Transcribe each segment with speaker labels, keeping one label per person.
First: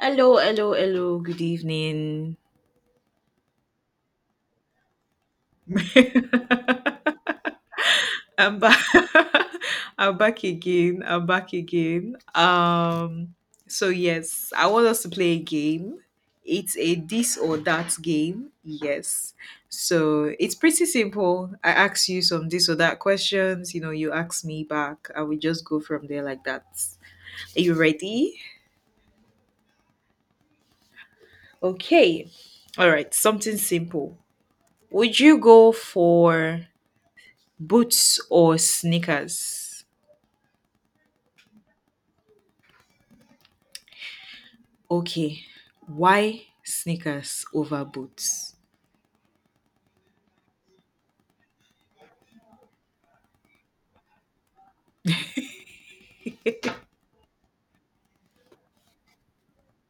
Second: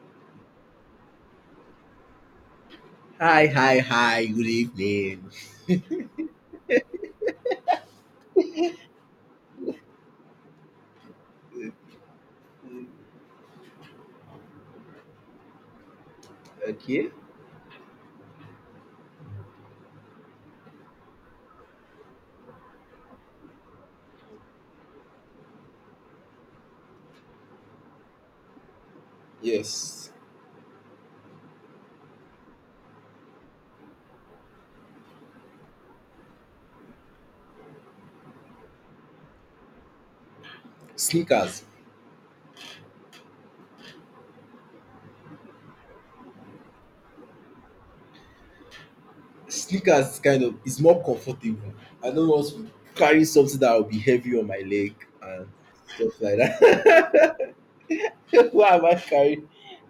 Speaker 1: Hello, hello, hello. Good evening.
Speaker 2: Hi, hi, hi, good evening.
Speaker 1: I'm back. I'm back again. I'm back again. So yes, I want us to play a game. It's a
Speaker 2: Okay,
Speaker 1: this or that game. Yes. So it's pretty simple. I ask you some this or that questions. You ask me back, and we just go from there like that. Are you ready?
Speaker 2: yes.
Speaker 1: Okay. All right. Something simple. Would you go for boots or sneakers?
Speaker 2: Sneakers.
Speaker 1: Okay. Why sneakers over boots?
Speaker 2: Sneakers kind of is more comfortable. I don't want to carry something that will be heavy on my leg and stuff like that. why am I carrying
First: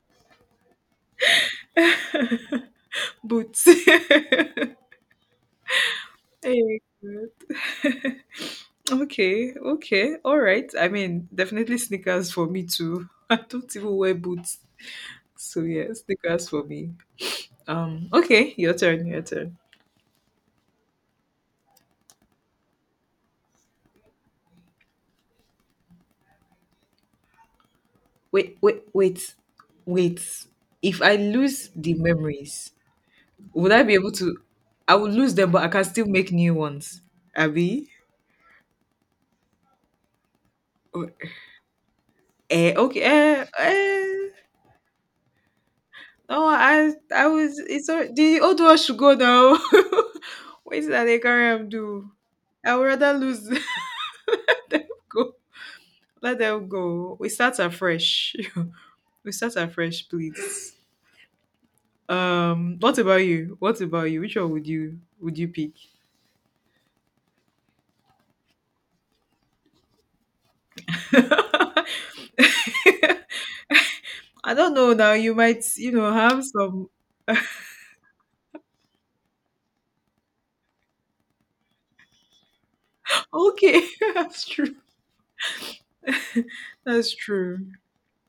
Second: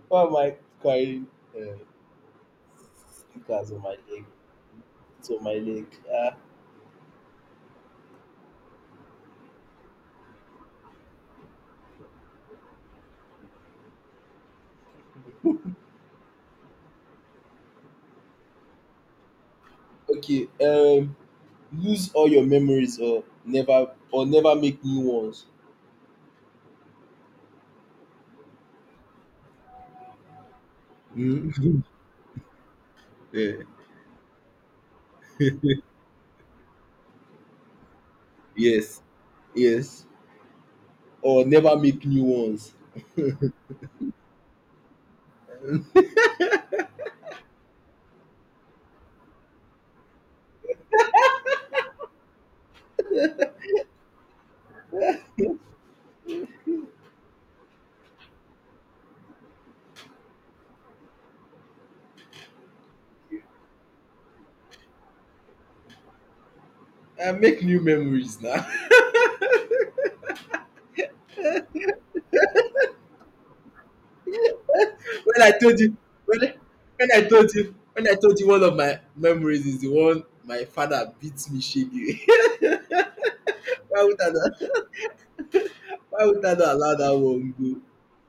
Speaker 2: why am I carrying uh,
Speaker 1: Boots.
Speaker 2: sneakers on my leg? It's on my leg. Ah,
Speaker 1: Hey, God. Okay, okay, all right. I mean, definitely sneakers for me too. I don't even wear boots. So yeah, sneakers for me. Okay, your turn, your turn.
Speaker 2: okay. Lose all your memories or never make new ones.
Speaker 1: Wait, wait, wait, wait. If I lose
Speaker 2: Mm.
Speaker 1: the memories,
Speaker 2: yeah.
Speaker 1: would I be able to I would lose them, but I can still make new ones. Abby?
Speaker 2: Yes. Yes. Or never make new ones.
Speaker 1: Eh, okay, eh, eh. No, I was. It's all, the old one should go now. What is that they carry am do? I would rather lose. Go, let them go. We start afresh. We start afresh, please. What about you? What about you? Which one would you pick?
Speaker 2: I make new memories now.
Speaker 1: I
Speaker 2: when
Speaker 1: don't know. Now you
Speaker 2: I
Speaker 1: might,
Speaker 2: told
Speaker 1: you
Speaker 2: you,
Speaker 1: know,
Speaker 2: when,
Speaker 1: have some.
Speaker 2: when I told you, one of my memories is the one my father beats me shaggy.
Speaker 1: Okay,
Speaker 2: why would I
Speaker 1: that's
Speaker 2: not,
Speaker 1: true.
Speaker 2: why would I not allow
Speaker 1: That's
Speaker 2: that one
Speaker 1: true.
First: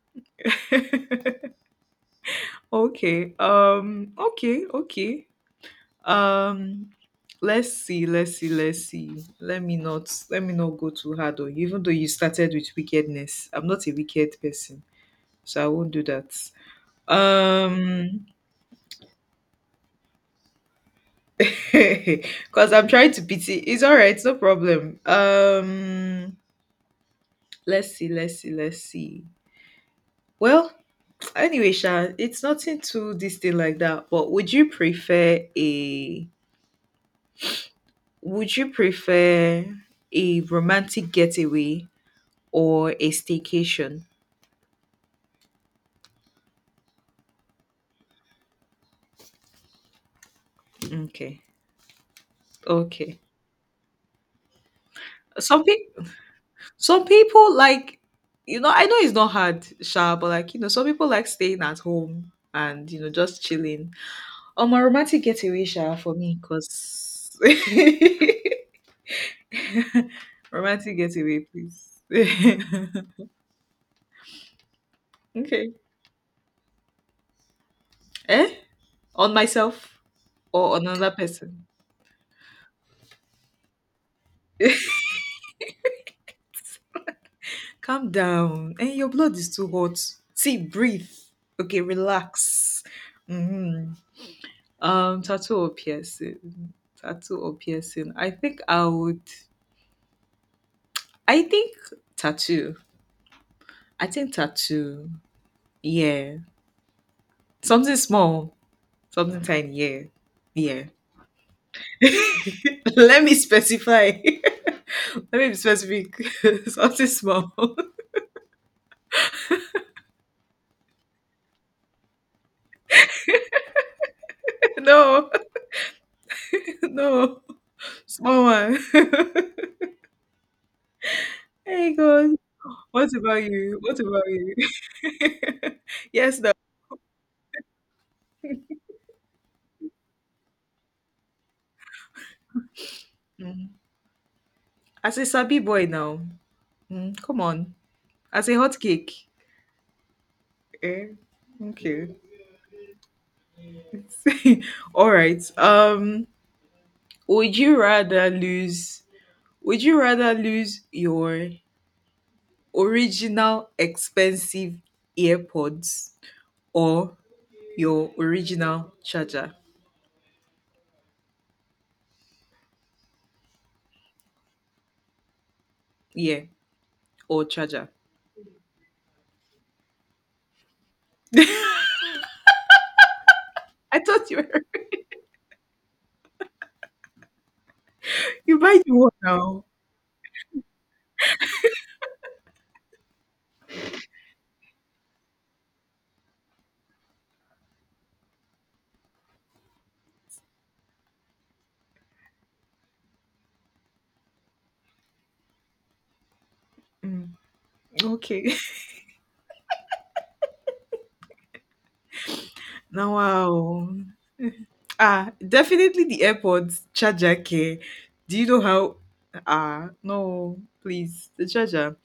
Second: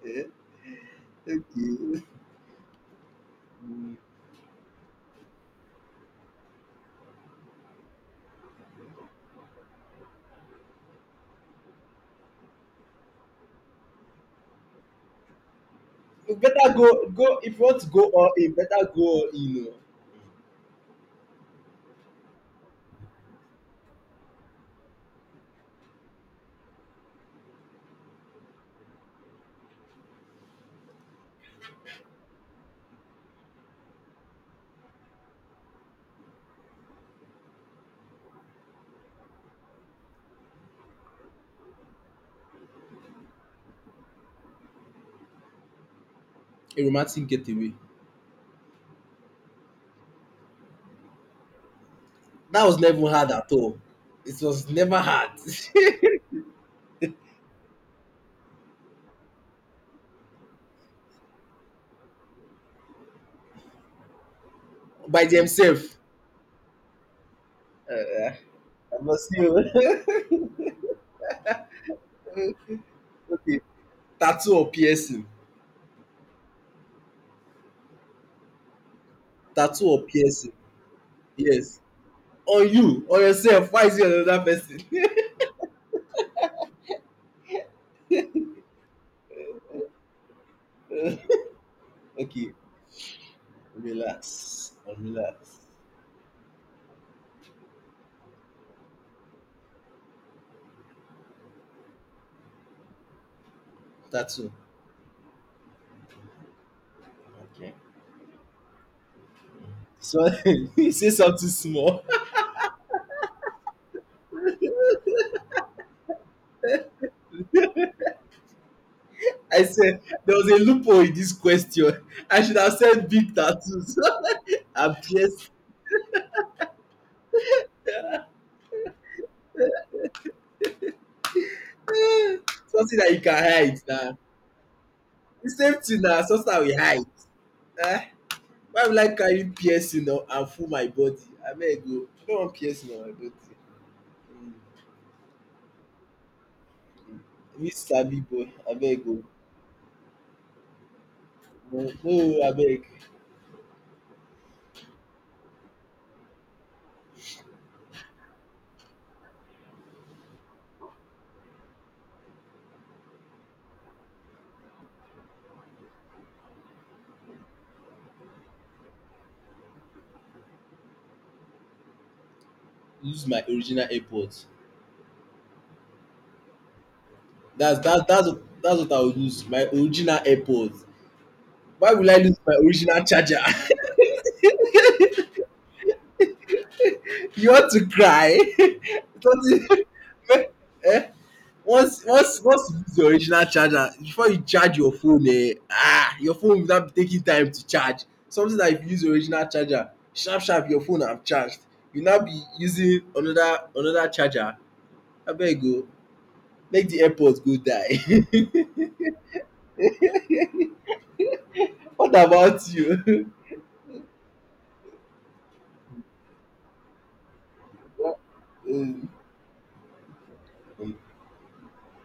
Speaker 2: go? Eh? Okay.
Speaker 1: Okay.
Speaker 2: Mm.
Speaker 1: Okay. Okay. Um. Let's see. Let's see. Let's see. Let me not. Let me not go too hard on you. Even though you started with wickedness, I'm not a wicked person, so I won't do that.
Speaker 2: You better go, if you want to go
Speaker 1: Um.
Speaker 2: all in, better go all in. You know.
Speaker 1: Because I'm trying to pity. It's all right. No problem. Let's see. Let's see. Let's see. Well, anyway, Sha, it's nothing too this thing like that. But would you prefer a would you prefer a romantic getaway or a staycation?
Speaker 2: A romantic getaway.
Speaker 1: Okay.
Speaker 2: That was never
Speaker 1: Okay.
Speaker 2: hard at all. It was never hard.
Speaker 1: Some people some people like you know, I know it's not hard, Sha, but like, you know, some people like staying at home and, you know, just chilling. Oh, my romantic
Speaker 2: By
Speaker 1: getaway, Sha,
Speaker 2: themselves.
Speaker 1: for me, because
Speaker 2: Uh, I must see you.
Speaker 1: romantic getaway, please.
Speaker 2: Okay, tattoo or piercing?
Speaker 1: Okay. Eh? On
Speaker 2: Tattoo
Speaker 1: myself
Speaker 2: or piercing?
Speaker 1: or on another person?
Speaker 2: Yes, on yourself. Why is it on another person?
Speaker 1: Calm down. And your blood is too hot. See, breathe. Okay,
Speaker 2: Okay,
Speaker 1: relax. Hmm.
Speaker 2: relax,
Speaker 1: Tattoo
Speaker 2: relax.
Speaker 1: or piercing? Tattoo or piercing? I think I would. I think tattoo. I think
Speaker 2: Tattoo.
Speaker 1: tattoo. Yeah,
Speaker 2: Okay,
Speaker 1: something small, something tiny. Yeah,
Speaker 2: so
Speaker 1: yeah.
Speaker 2: you say something small.
Speaker 1: Let me specify. Let me be specific. Something small.
Speaker 2: I said there was a loophole in this question. I should have said big tattoos and
Speaker 1: No,
Speaker 2: piercing.
Speaker 1: no, small one. Hey God.
Speaker 2: Eh, something
Speaker 1: What
Speaker 2: that you
Speaker 1: about
Speaker 2: can
Speaker 1: you?
Speaker 2: hide
Speaker 1: What
Speaker 2: na.
Speaker 1: about you?
Speaker 2: The same thing na,
Speaker 1: Yes, no.
Speaker 2: something I will hide. Eh, why will I carry piercing on and full my body? Abeg o, I no wan piercing on my body.
Speaker 1: Mm. As a sabi boy now, mm, come on.
Speaker 2: Dis sabi boy
Speaker 1: As a hot
Speaker 2: abeg o,
Speaker 1: cake. Eh?
Speaker 2: no,
Speaker 1: Okay.
Speaker 2: no o, abeg.
Speaker 1: All right. Would you rather lose? Would you rather lose your original expensive earpods or your original charger?
Speaker 2: Use my original airpod.
Speaker 1: Yeah, or
Speaker 2: Dats
Speaker 1: charger.
Speaker 2: dats dats dats what I will use, my original airpod. Why will I lose my original charger?
Speaker 1: I thought you were
Speaker 2: You want to cry?
Speaker 1: you buy the one now.
Speaker 2: um once you lose your original charger, before you charge your phone, your phone will now be taking time to charge. Something dat if you use original charger, sharp sharp your phone am charged. You now be using another charger, abeg o. Make the
Speaker 1: Mm,
Speaker 2: airport go
Speaker 1: okay.
Speaker 2: die. What about
Speaker 1: Now,
Speaker 2: you?
Speaker 1: wow. Ah, definitely the airport charger care. Do you know how?
Speaker 2: Mm,
Speaker 1: Ah, no,
Speaker 2: mm.
Speaker 1: please. The charger.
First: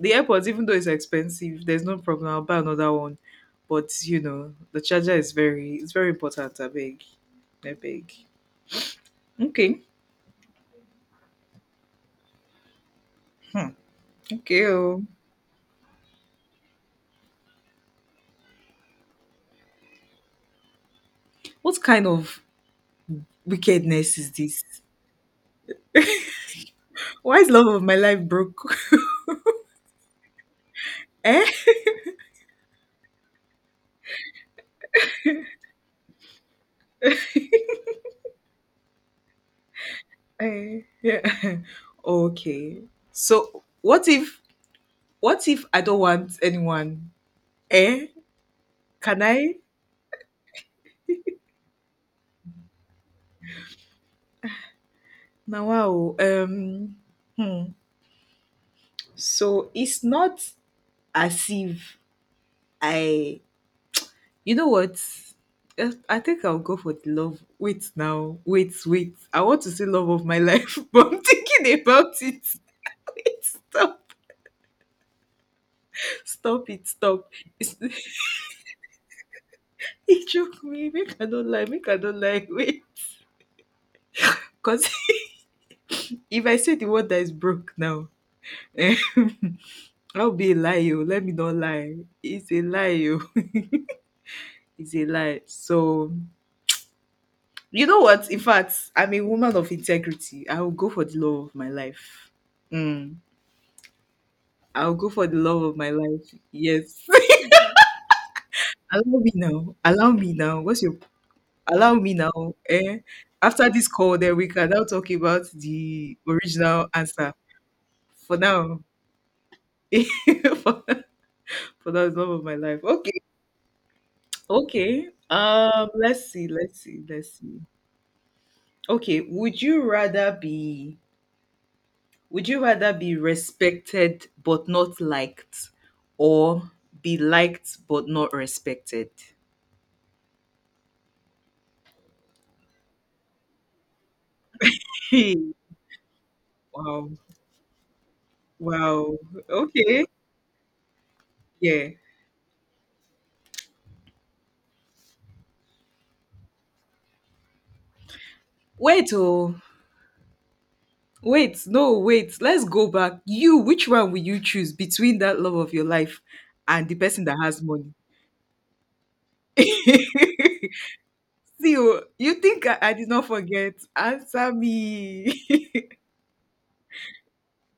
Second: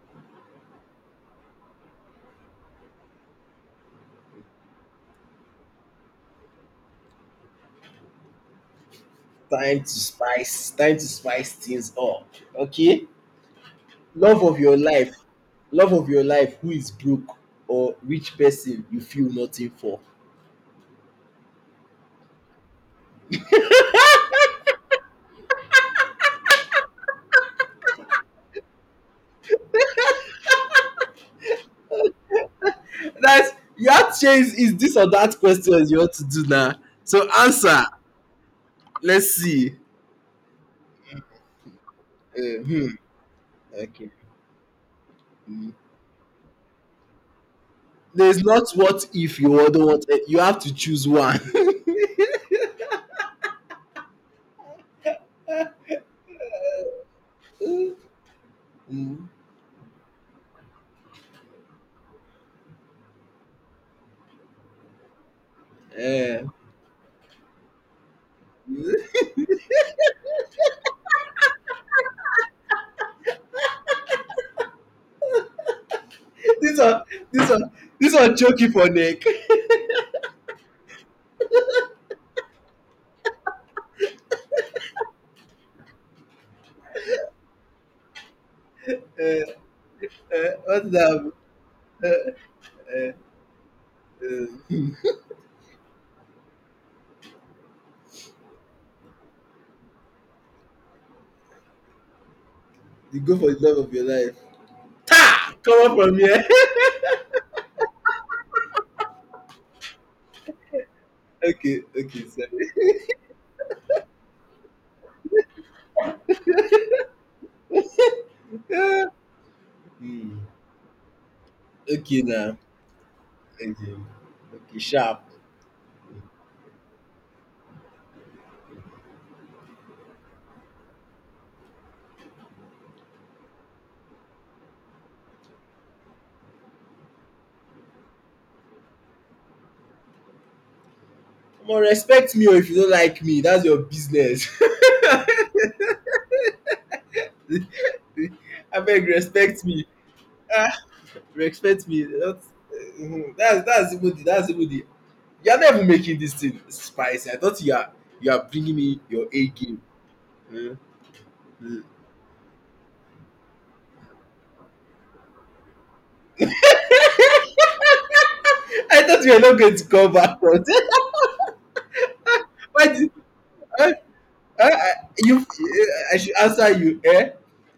Speaker 1: The airport, even though it's expensive, there's no problem. I'll buy another one. But you know, the charger is very, it's very important. I beg, I beg. Okay.
Speaker 2: time to spice things up. Okay,
Speaker 1: Hmm.
Speaker 2: love of
Speaker 1: Okay.
Speaker 2: your
Speaker 1: Oh.
Speaker 2: life, love of your life. Who is broke or rich person you feel nothing for?
Speaker 1: What kind of wickedness is this? Why is love of my life broke? Eh?
Speaker 2: That's you have to change. Is this or that question you want to do now? So answer. Let's see.
Speaker 1: Eh, yeah. Okay.
Speaker 2: Hmm.
Speaker 1: So what
Speaker 2: Okay.
Speaker 1: if what if I don't want anyone? Eh?
Speaker 2: There's not what
Speaker 1: Can
Speaker 2: if you
Speaker 1: I?
Speaker 2: don't want. Eh, you have to choose one.
Speaker 1: Now, wow. Hmm.
Speaker 2: Mm.
Speaker 1: So it's not as if I. You know what? Eh, I think
Speaker 2: Eh.
Speaker 1: I'll go for the love. Wait now. Wait, wait. I want to say love of my life, but I'm thinking about it. Wait, stop. Stop
Speaker 2: this
Speaker 1: it.
Speaker 2: one,
Speaker 1: Stop.
Speaker 2: this one,
Speaker 1: It's,
Speaker 2: this one choke you for neck.
Speaker 1: it joke me. Make I don't lie. Make I don't lie. Wait. Because if I say the word that is broke now, eh,
Speaker 2: Uh,
Speaker 1: I'll be a lie
Speaker 2: what
Speaker 1: o let me
Speaker 2: the?
Speaker 1: not lie it's a lie o
Speaker 2: Uh,
Speaker 1: it's a lie so you know what in fact I'm a woman of integrity I will go for the love of my life. Mm.
Speaker 2: you go for the love of your life.
Speaker 1: I'll go for the
Speaker 2: Ta!
Speaker 1: love of my
Speaker 2: Come on from
Speaker 1: life
Speaker 2: here.
Speaker 1: yes. Allow me now allow me now what's your
Speaker 2: Okay,
Speaker 1: allow me
Speaker 2: okay, sorry.
Speaker 1: now eh after this call then we can now talk about the original answer for now
Speaker 2: Hmm.
Speaker 1: for, for now, the
Speaker 2: Okay
Speaker 1: love of my
Speaker 2: now.
Speaker 1: life. Okay.
Speaker 2: Okay, okay,
Speaker 1: Okay
Speaker 2: sharp.
Speaker 1: let's see let's see let's see. Okay, would you rather be would you rather be respected but not liked or be liked but not respected?
Speaker 2: Come on, respect me, or if you don't like me, that's your business.
Speaker 1: Hey, wow.
Speaker 2: I beg,
Speaker 1: Wow.
Speaker 2: respect me.
Speaker 1: Okay.
Speaker 2: Ah, respect
Speaker 1: Yeah.
Speaker 2: me. That's, mhm, that's even the. You are never making this thing spicy. I thought you are bringing me
Speaker 1: Wait,
Speaker 2: your A
Speaker 1: oh.
Speaker 2: game. Hmm,
Speaker 1: Wait,
Speaker 2: hmm.
Speaker 1: no, wait. Let's go back. You, which one will you choose between that love of your life and the person that has money?
Speaker 2: I thought you were not going to come back from
Speaker 1: See,
Speaker 2: that.
Speaker 1: oh, you think I,
Speaker 2: Why
Speaker 1: I did
Speaker 2: did
Speaker 1: not forget?
Speaker 2: uh,
Speaker 1: Answer
Speaker 2: uh, uh, you?
Speaker 1: me.
Speaker 2: I should answer you. Eh?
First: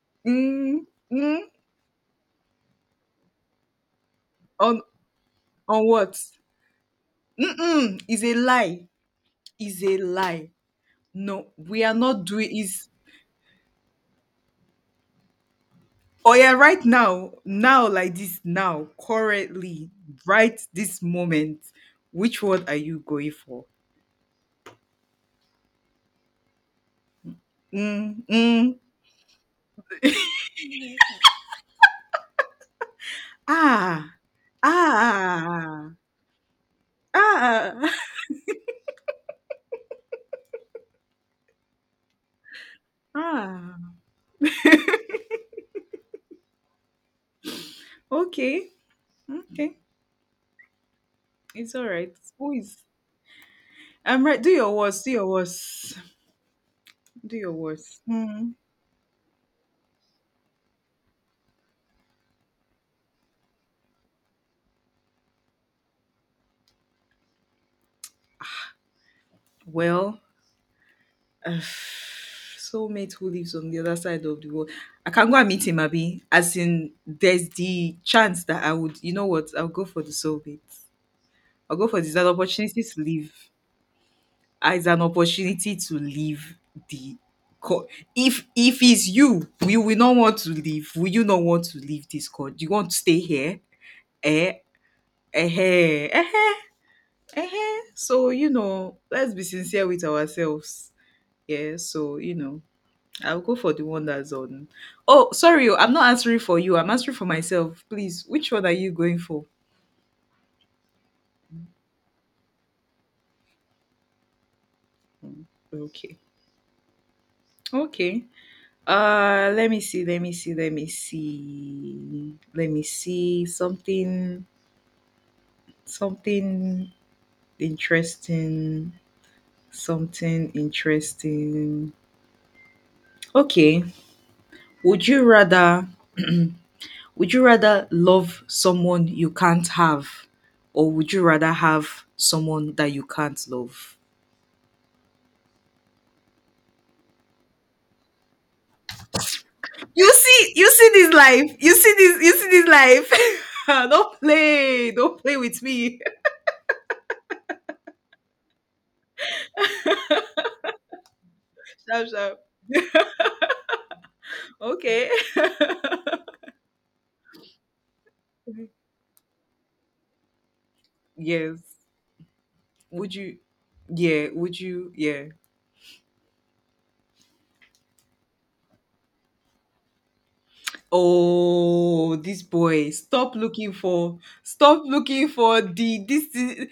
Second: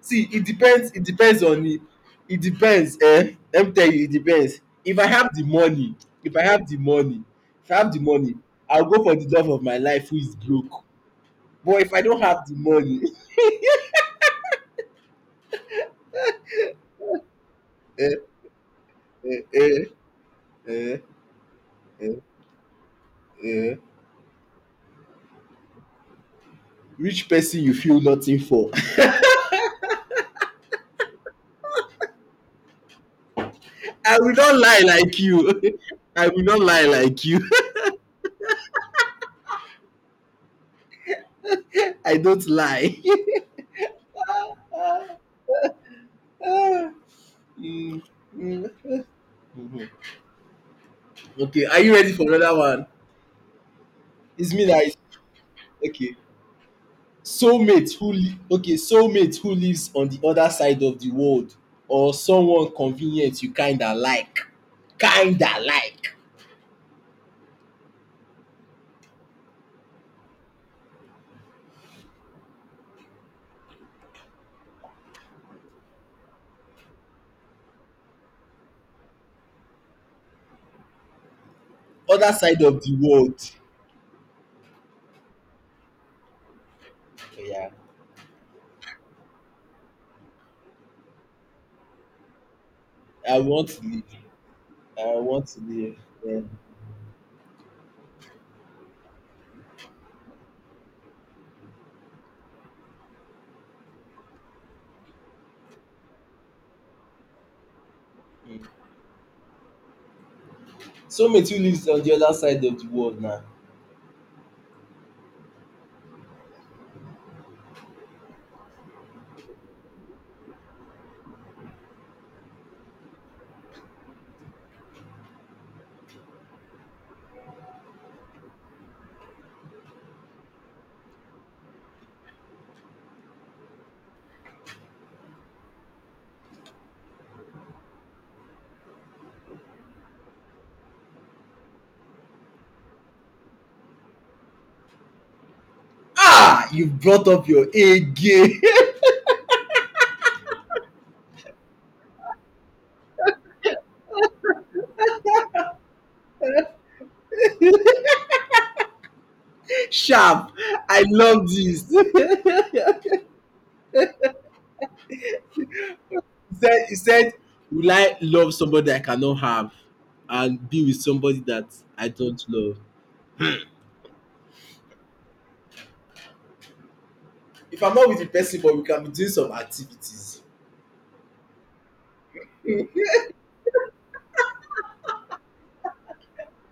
Speaker 2: See, it
Speaker 1: Mm,
Speaker 2: depends. It
Speaker 1: mm.
Speaker 2: depends on me. It depends. Eh? Let me tell you, it depends.
Speaker 1: on
Speaker 2: If I have the
Speaker 1: On
Speaker 2: money,
Speaker 1: what?
Speaker 2: if I have the money, If I have the
Speaker 1: Mm-mm, is a
Speaker 2: money, I'll
Speaker 1: lie.
Speaker 2: go for the love of my
Speaker 1: Is a
Speaker 2: life who is
Speaker 1: lie.
Speaker 2: broke.
Speaker 1: No,
Speaker 2: But
Speaker 1: we are
Speaker 2: if I don't
Speaker 1: not
Speaker 2: have
Speaker 1: doing
Speaker 2: the
Speaker 1: is
Speaker 2: money,
Speaker 1: oh yeah, right now, now like
Speaker 2: eh,
Speaker 1: this, now,
Speaker 2: eh,
Speaker 1: currently,
Speaker 2: eh,
Speaker 1: right this
Speaker 2: eh,
Speaker 1: moment.
Speaker 2: eh,
Speaker 1: Which word are you going for?
Speaker 2: eh, which person you feel
Speaker 1: Mm,
Speaker 2: nothing for?
Speaker 1: mm, ah,
Speaker 2: I will not lie like you.
Speaker 1: ah,
Speaker 2: I will not lie like you.
Speaker 1: ah,
Speaker 2: I don't lie.
Speaker 1: ah.
Speaker 2: Mm, mm,
Speaker 1: Okay, okay,
Speaker 2: mhm. Okay,
Speaker 1: it's
Speaker 2: are
Speaker 1: all
Speaker 2: you ready
Speaker 1: right.
Speaker 2: for
Speaker 1: Who
Speaker 2: another
Speaker 1: is?
Speaker 2: one?
Speaker 1: I'm right. Do
Speaker 2: It's me
Speaker 1: your
Speaker 2: that is
Speaker 1: worst. Do your worst.
Speaker 2: okay.
Speaker 1: Do your worst. Hmm.
Speaker 2: Soulmate who lives on the other side of the world, or someone convenient you kinda like. Kinda like.
Speaker 1: Well, uh, soulmate who lives on the other side of the world. I can go and meet him, Abby. As in, there's the chance that I would, you know what, I'll go for the soulmate. I'll go for this. An
Speaker 2: Other side of
Speaker 1: opportunity
Speaker 2: the
Speaker 1: to live.
Speaker 2: world.
Speaker 1: Ah, it's an opportunity to leave the.
Speaker 2: Yeah.
Speaker 1: Co- if it's you, you will not want to leave. Will you not want to leave this court? You want to stay
Speaker 2: I
Speaker 1: here?
Speaker 2: want to live.
Speaker 1: Eh?
Speaker 2: I want
Speaker 1: Eh?
Speaker 2: to live.
Speaker 1: Eh?
Speaker 2: Yeah.
Speaker 1: Eh? Eh, eh. So you know, let's be sincere with ourselves. Yeah. So you know. I'll go for the one that's on. Oh, sorry, oh, I'm not answering for you. I'm answering for myself. Please, which one are you going for?
Speaker 2: Soulmate who lives on the other side of the world now.
Speaker 1: Hmm, okay. Okay. Let me see. Let me see. Let me see. Let me see something. Something interesting. Something interesting. Okay. Would you rather? Would you rather love someone you can't have, or would you rather have someone that you can't love?
Speaker 2: Ah, you brought up your A game.
Speaker 1: You see this life. You see this. You see this life. Don't play. Don't play with me.
Speaker 2: Sharp. I love this.
Speaker 1: Sharp, sharp. Okay.
Speaker 2: He said, will I love somebody I cannot have and be with somebody
Speaker 1: Yes.
Speaker 2: that I don't love?
Speaker 1: Would you? Yeah. Would you? Yeah.
Speaker 2: If I'm not with the person, but we can be doing some activities.
Speaker 1: Oh, this boy. Stop looking for. Stop looking for the this. Thi-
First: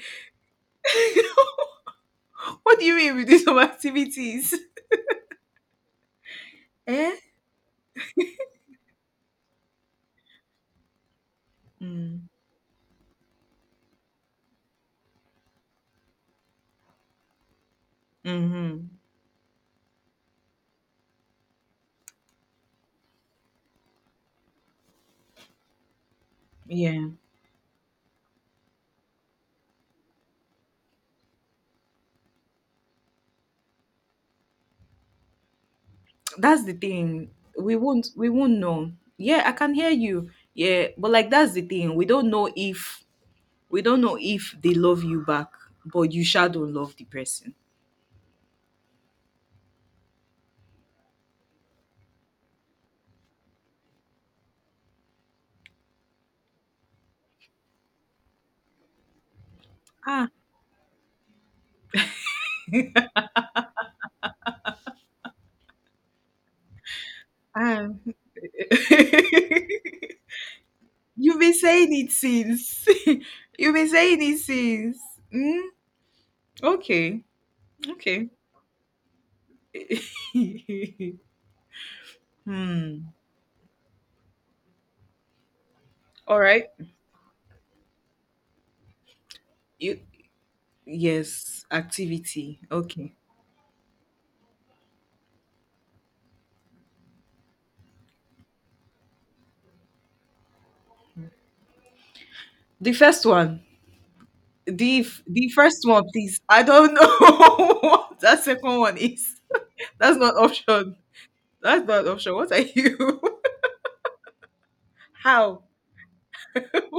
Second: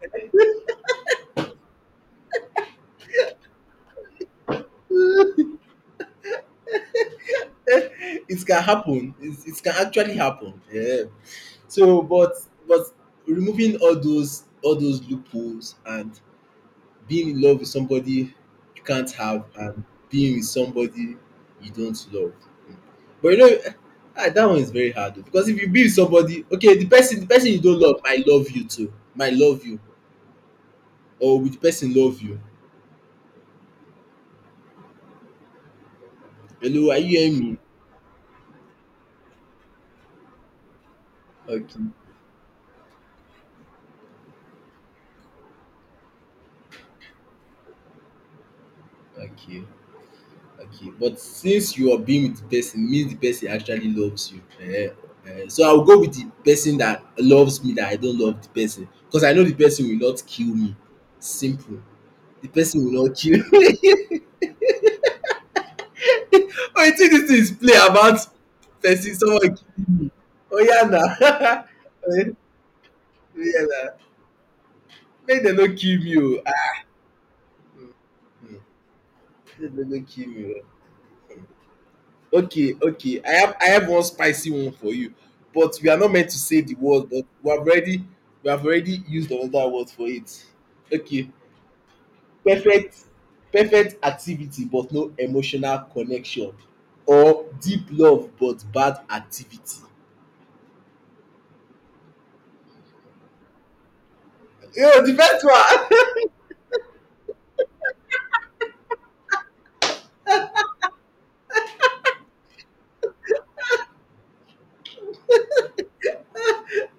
Speaker 1: what do you mean with these some activities? Eh.
Speaker 2: It can happen. It can actually happen, yeah. So,
Speaker 1: Mm.
Speaker 2: but removing all those loopholes, and being in love with somebody you
Speaker 1: Hmm.
Speaker 2: can't have, and being with somebody you don't love. But, that one is very hard though, because if you be with somebody, okay,
Speaker 1: Yeah.
Speaker 2: the person you don't love might love you too, might love you, or will the person love you?
Speaker 1: That's the
Speaker 2: Hello, are you
Speaker 1: thing
Speaker 2: hearing me?
Speaker 1: we won't know yeah I can hear you yeah but like that's the
Speaker 2: Okay,
Speaker 1: thing we don't know if we don't know if they love you back but you sure don't love the person.
Speaker 2: okay, okay. But since you are being with the person, means the person actually loves you. Eh, eh. So I will go with the person that loves me, that I don't love the person, because I know the person will not
Speaker 1: Ah,
Speaker 2: kill me. Simple. The person will not kill. Oh, you think this is play
Speaker 1: ah.
Speaker 2: about person someone kill me? Oh, oya na.
Speaker 1: You've been saying it since
Speaker 2: Yeah,
Speaker 1: you've
Speaker 2: na,
Speaker 1: been saying it since
Speaker 2: make dem
Speaker 1: mm?
Speaker 2: not kill me o, ah,
Speaker 1: Okay, okay.
Speaker 2: make dem no kill me o. Okay,
Speaker 1: Hmm.
Speaker 2: okay, I have one spicy one for you, but we are not meant
Speaker 1: All
Speaker 2: to say
Speaker 1: right.
Speaker 2: the word, but we have already used another word
Speaker 1: You
Speaker 2: for it. Okay,
Speaker 1: yes activity
Speaker 2: perfect.
Speaker 1: okay
Speaker 2: Perfect activity but no emotional connection, or deep love but bad activity.
Speaker 1: the first one. The
Speaker 2: Yo, the
Speaker 1: f-
Speaker 2: best
Speaker 1: the first
Speaker 2: one.
Speaker 1: one, please. I don't know what that second one is. That's not option. That's not option. What are you? How?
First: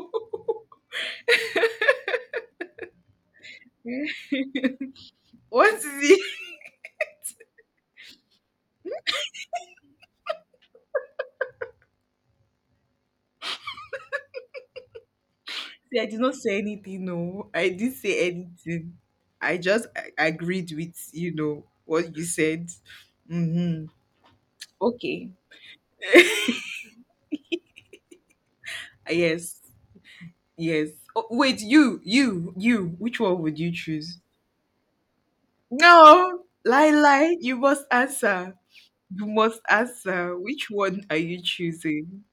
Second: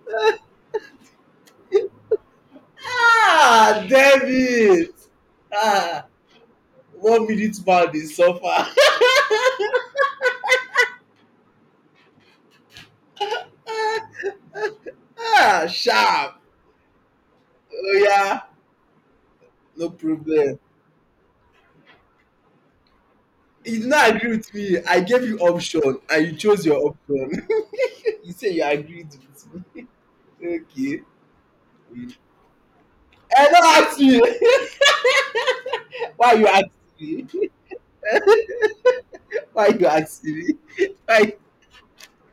Speaker 2: Ah, damn it!
Speaker 1: What is
Speaker 2: Ah,
Speaker 1: it?
Speaker 2: one minute man dey suffer.
Speaker 1: See, I did not
Speaker 2: Sharp.
Speaker 1: say anything. No, I didn't
Speaker 2: Oh
Speaker 1: say
Speaker 2: yeah,
Speaker 1: anything. I just
Speaker 2: no
Speaker 1: a-
Speaker 2: problem.
Speaker 1: agreed with you know what you said.
Speaker 2: You
Speaker 1: Mm-hmm.
Speaker 2: did not agree with me. I gave
Speaker 1: Okay.
Speaker 2: you option and you chose your option. You say you agreed
Speaker 1: Yes.
Speaker 2: with me.
Speaker 1: Yes.
Speaker 2: okay.
Speaker 1: Oh, wait, you. Which one
Speaker 2: I
Speaker 1: would you
Speaker 2: don't ask
Speaker 1: choose?
Speaker 2: me. Why
Speaker 1: No,
Speaker 2: you ask
Speaker 1: lie, lie.
Speaker 2: me?
Speaker 1: You must answer. You must
Speaker 2: Why you ask
Speaker 1: answer.
Speaker 2: me?
Speaker 1: Which one are
Speaker 2: Why?
Speaker 1: you choosing?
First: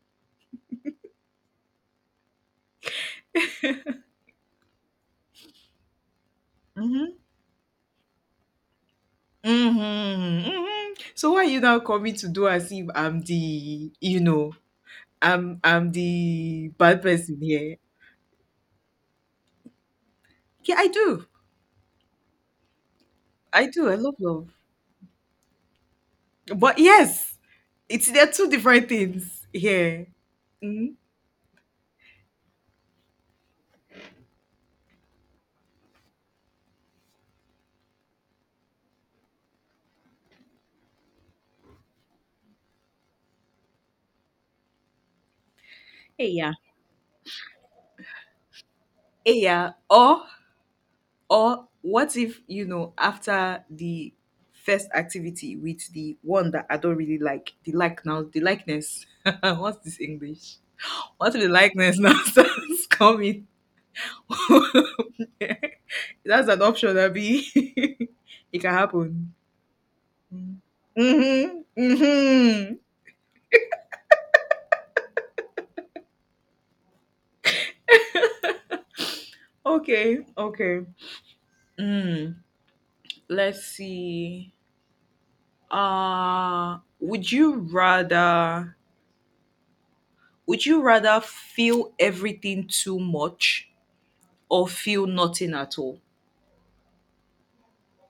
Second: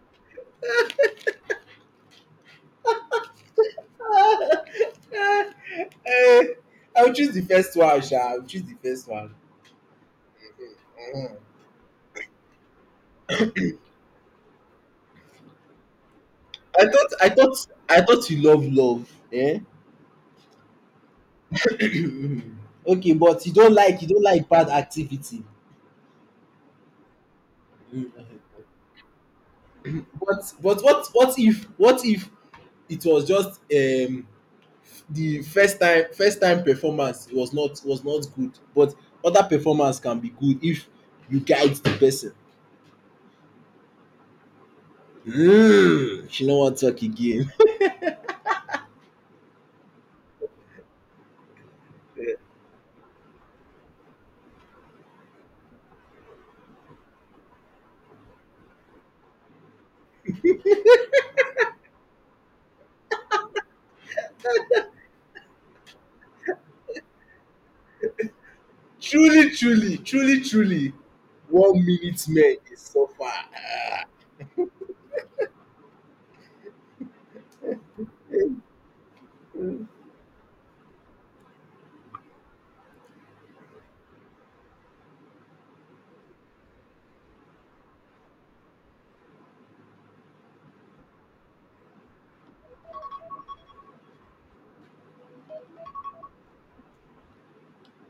Speaker 2: Eh, I will
Speaker 1: Hmm.
Speaker 2: choose the first one, Sha. I will choose the first one.
Speaker 1: Hmm. Hmm. So
Speaker 2: Mhm.
Speaker 1: why are you now coming to do as if I'm the, you know, I'm the bad person here?
Speaker 2: I thought you love love. Eh?
Speaker 1: Yeah, I do.
Speaker 2: Okay, but
Speaker 1: I do. I
Speaker 2: you
Speaker 1: love
Speaker 2: don't like
Speaker 1: love.
Speaker 2: bad activity.
Speaker 1: But yes, it's they're
Speaker 2: Mhm.
Speaker 1: two different things here.
Speaker 2: But
Speaker 1: Hmm.
Speaker 2: what if it was just the first time performance was not good, but other performance can be good if you guide the person. Mm.
Speaker 1: Hey,
Speaker 2: She
Speaker 1: yeah.
Speaker 2: no wan talk again.
Speaker 1: Hey, yeah. Or what if, you know, after the first activity with the one that I don't really like, the like now, the likeness. What's this English? What if the likeness now starts coming? That's an option, Abby. It can happen.
Speaker 2: Truly, truly, truly, truly,
Speaker 1: Mm-hmm.
Speaker 2: one minute men
Speaker 1: Mm-hmm.
Speaker 2: dey suffer.
Speaker 1: Okay. Okay. Mm. Let's see. Would you rather would you rather feel everything too much or feel nothing at all?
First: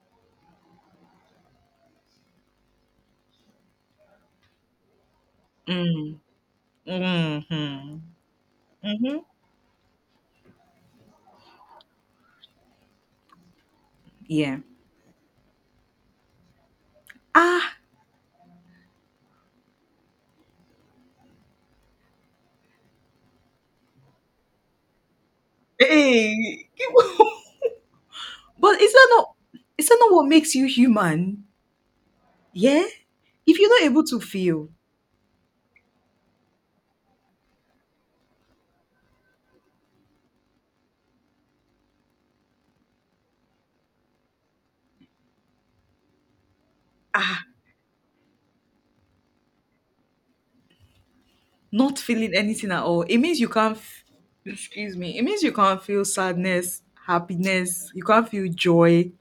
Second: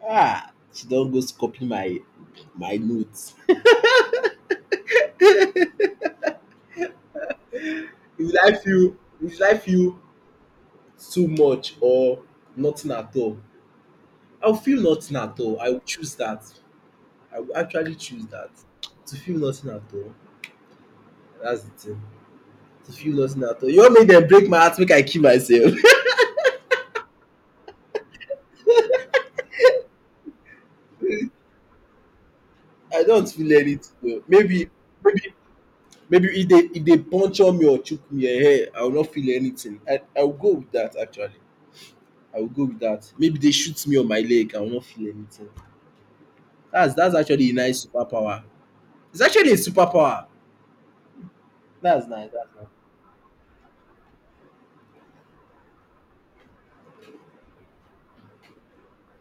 Speaker 2: Ah! She don go copy my notes.
Speaker 1: Mm. Mhm.
Speaker 2: If did I feel
Speaker 1: Mhm.
Speaker 2: if did I feel too much or nothing at all? I will
Speaker 1: Yeah.
Speaker 2: feel nothing at all. I will choose that. I will
Speaker 1: Ah.
Speaker 2: actually choose that. To feel nothing at all, that's the thing. To feel nothing at all. You wan make them break my heart, make I kill myself?
Speaker 1: Hey. But is that not what makes you human? Yeah?
Speaker 2: I don't feel
Speaker 1: If you're not
Speaker 2: anything
Speaker 1: able to
Speaker 2: oo.
Speaker 1: feel,
Speaker 2: Maybe Maybe if dey puncture me or choke me ehen, I will not feel anything. I will go with that, actually. I will go with that. Maybe they shoot me on my leg, I will not feel anything. That's
Speaker 1: ah,
Speaker 2: actually a nice superpower. It's actually a superpower.
Speaker 1: not
Speaker 2: That's nice.
Speaker 1: feeling
Speaker 2: That's nice.
Speaker 1: anything at all, it means you can't f- excuse me. It means you can't feel sadness, happiness, you can't feel joy.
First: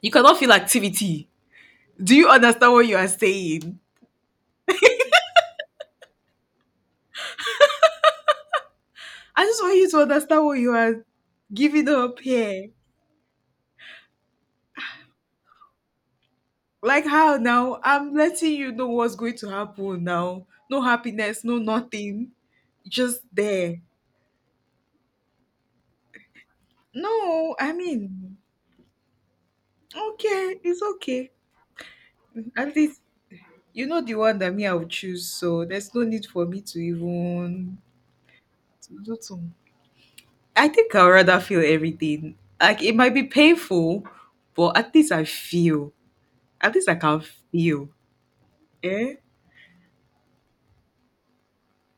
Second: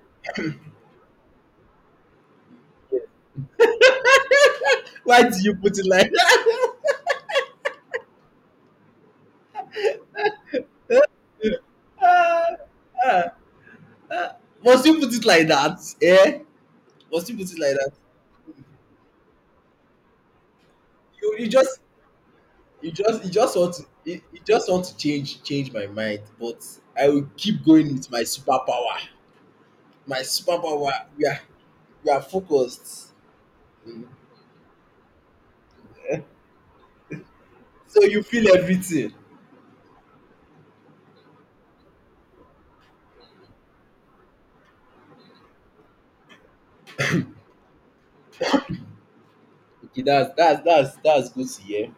Speaker 1: You cannot feel activity. Do you understand what you are saying?
Speaker 2: Why do you put it like that?
Speaker 1: I just want you to understand what you are giving up
Speaker 2: Ah,
Speaker 1: here.
Speaker 2: ah, ah. Must you put it like that? Eh?
Speaker 1: Like
Speaker 2: Must
Speaker 1: how
Speaker 2: you put it like
Speaker 1: now?
Speaker 2: that?
Speaker 1: I'm letting you know what's going to happen now. No happiness,
Speaker 2: You
Speaker 1: no
Speaker 2: just
Speaker 1: nothing. Just
Speaker 2: want
Speaker 1: there.
Speaker 2: to you just want to change my mind, but I will
Speaker 1: No,
Speaker 2: keep
Speaker 1: I
Speaker 2: going with my
Speaker 1: mean,
Speaker 2: superpower. My
Speaker 1: okay,
Speaker 2: superpower.
Speaker 1: it's okay.
Speaker 2: We are
Speaker 1: At least
Speaker 2: focused.
Speaker 1: you know
Speaker 2: Mm.
Speaker 1: the one that me I would choose, so there's no need for me to even
Speaker 2: So you feel
Speaker 1: to
Speaker 2: everything.
Speaker 1: do some. I think I'd rather feel everything. Like it might be painful, but at least I feel. At least I can feel. Eh?
Speaker 2: Okay, that's good to hear.